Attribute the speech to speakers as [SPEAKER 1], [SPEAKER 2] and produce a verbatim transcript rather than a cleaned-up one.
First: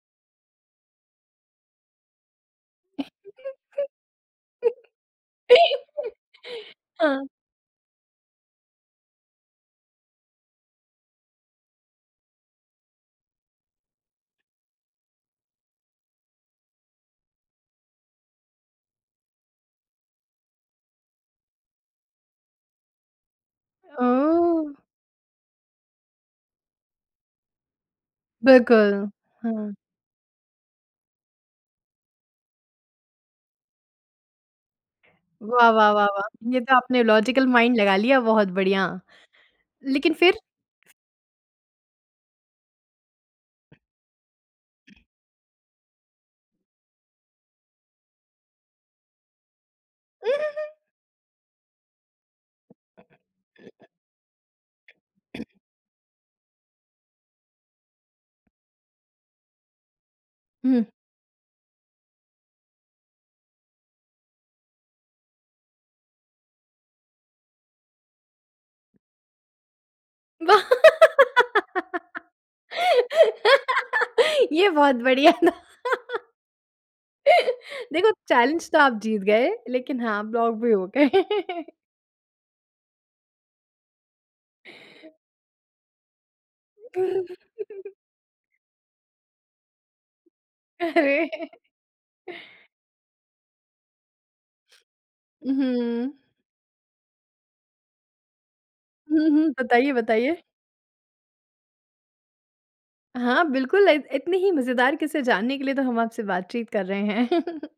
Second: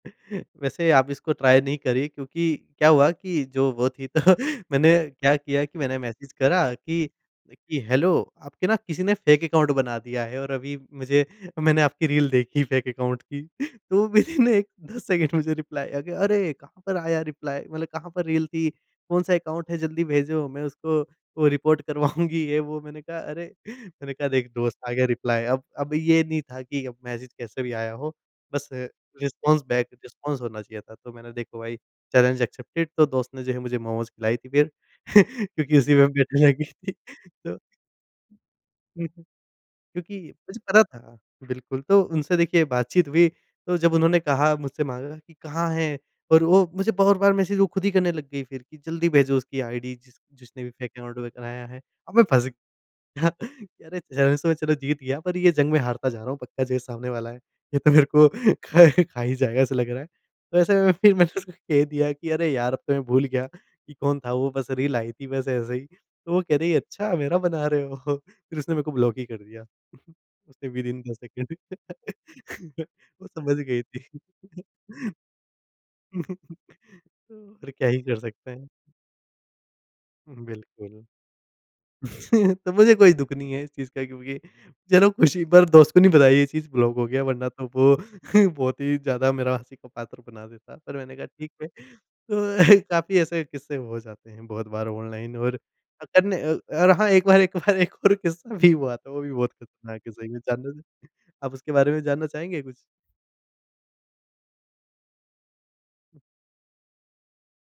[SPEAKER 1] वैसे आप इसको ट्राई नहीं करिए। क्योंकि क्या हुआ कि जो वो थी तो मैंने क्या किया कि मैंने मैसेज करा कि
[SPEAKER 2] हाँ।
[SPEAKER 1] कि, "हेलो आपके ना किसी ने फेक अकाउंट बना दिया है और अभी मुझे मैंने आपकी रील देखी फेक अकाउंट की।" तो विथिन दस सेकंड मुझे रिप्लाई आ गया। अरे कहाँ पर आया रिप्लाई मतलब कहाँ पर रील थी? कौन-सा अकाउंट है जल्दी भेजो मैं उसको वो रिपोर्ट करवाऊँगी ये वो मैंने कहा अरे!
[SPEAKER 2] अ,
[SPEAKER 1] मैंने कहा देख
[SPEAKER 2] ओह!
[SPEAKER 1] दोस्त आ गया रिप्लाई अब अब ये नहीं था कि अब मैसेज कैसे भी आया हो। बस
[SPEAKER 2] बिल्कुल,
[SPEAKER 1] रिस्पॉन्स
[SPEAKER 2] हाँ।
[SPEAKER 1] बैक रिस्पॉन्स होना चाहिए था। तो मैंने देखो भाई चैलेंज एक्सेप्टेड तो दोस्त ने जो है मुझे मोमोस खिलाई थी फ़िर
[SPEAKER 2] वाह,
[SPEAKER 1] क्योंकि
[SPEAKER 2] वाह,
[SPEAKER 1] उसी
[SPEAKER 2] वाह,
[SPEAKER 1] में
[SPEAKER 2] वाह!
[SPEAKER 1] बेट
[SPEAKER 2] ये
[SPEAKER 1] लगी
[SPEAKER 2] तो
[SPEAKER 1] थी।
[SPEAKER 2] आपने लॉजिकल
[SPEAKER 1] तो
[SPEAKER 2] माइंड लगा लिया बहुत बढ़िया।
[SPEAKER 1] क्योंकि
[SPEAKER 2] लेक़िन फ़िर?
[SPEAKER 1] मुझे पता था बिल्कुल तो उनसे देखिए बातचीत हुई तो जब उन्होंने कहा मुझसे माँगा कि कहाँ है? और वो मुझे बहुत बार मैसेज वो ख़ुद ही करने लग गई फ़िर कि, "जल्दी भेजो उसकी आइडी जिस जिसने भी फेक अकाउंट बनाया है।" और मैं फँस गया कि अरे! ज़्यादा सोच रहा जीत गया पर ये जंग में हारता जा रहा हूँ पक्का जो ये सामने वाला है ये तो मेरे को खा खा ही जाएगा ऐसा लग रहा है। तो ऐसे
[SPEAKER 2] हुँ।
[SPEAKER 1] में फ़िर मैंने उसको कह दिया कि अरे यार! अब तो मैं भूल गया कि कौन था वो बस रील आई थी बस ऐसे ही। तो वो कह रही है अच्छा मेरा बना रहे हो फ़िर उसने मेरे को ब्लॉक ही कर दिया।
[SPEAKER 2] वाह
[SPEAKER 1] उसने विथिन दस सेकंड। वो समझ गई थी
[SPEAKER 2] ये बहुत बढ़िया था
[SPEAKER 1] और क्या ही
[SPEAKER 2] देखो
[SPEAKER 1] कर सकते हैं।
[SPEAKER 2] चैलेंज तो आप जीत गए लेक़िन हाँ ब्लॉक भी हो
[SPEAKER 1] बिल्कुल।
[SPEAKER 2] गए।
[SPEAKER 1] तो मुझे कोई दुःख नहीं है इस चीज़ का क्योंकि चलो खुशी पर दोस्त को नहीं बताई ये चीज़ ब्लॉक हो गया वरना तो वो बहुत ही ज़्यादा मेरा हँसी का पात्र बना देता। पर मैंने कहा
[SPEAKER 2] अरे!
[SPEAKER 1] ठीक है। तो काफ़ी ऐसे किस्से हो जाते हैं बहुत बार ऑनलाइन और
[SPEAKER 2] उहुँ।
[SPEAKER 1] तब न अ, और हाँ एक बार एक बार एक और किस्सा भी हुआ था वो
[SPEAKER 2] हुँ,
[SPEAKER 1] भी
[SPEAKER 2] हुँ।
[SPEAKER 1] बहुत
[SPEAKER 2] बताइए,
[SPEAKER 1] ख़तरनाक है सही में।
[SPEAKER 2] बताइए।
[SPEAKER 1] जानना चाहेंगे? आप उसके बारे में जानना चाहेंगे कुछ?
[SPEAKER 2] हाँ, बिल्कुल इत इतनी ही मज़ेदार किस्से जानने के लिए तो हम आपसे बातचीत कर रहे हैं।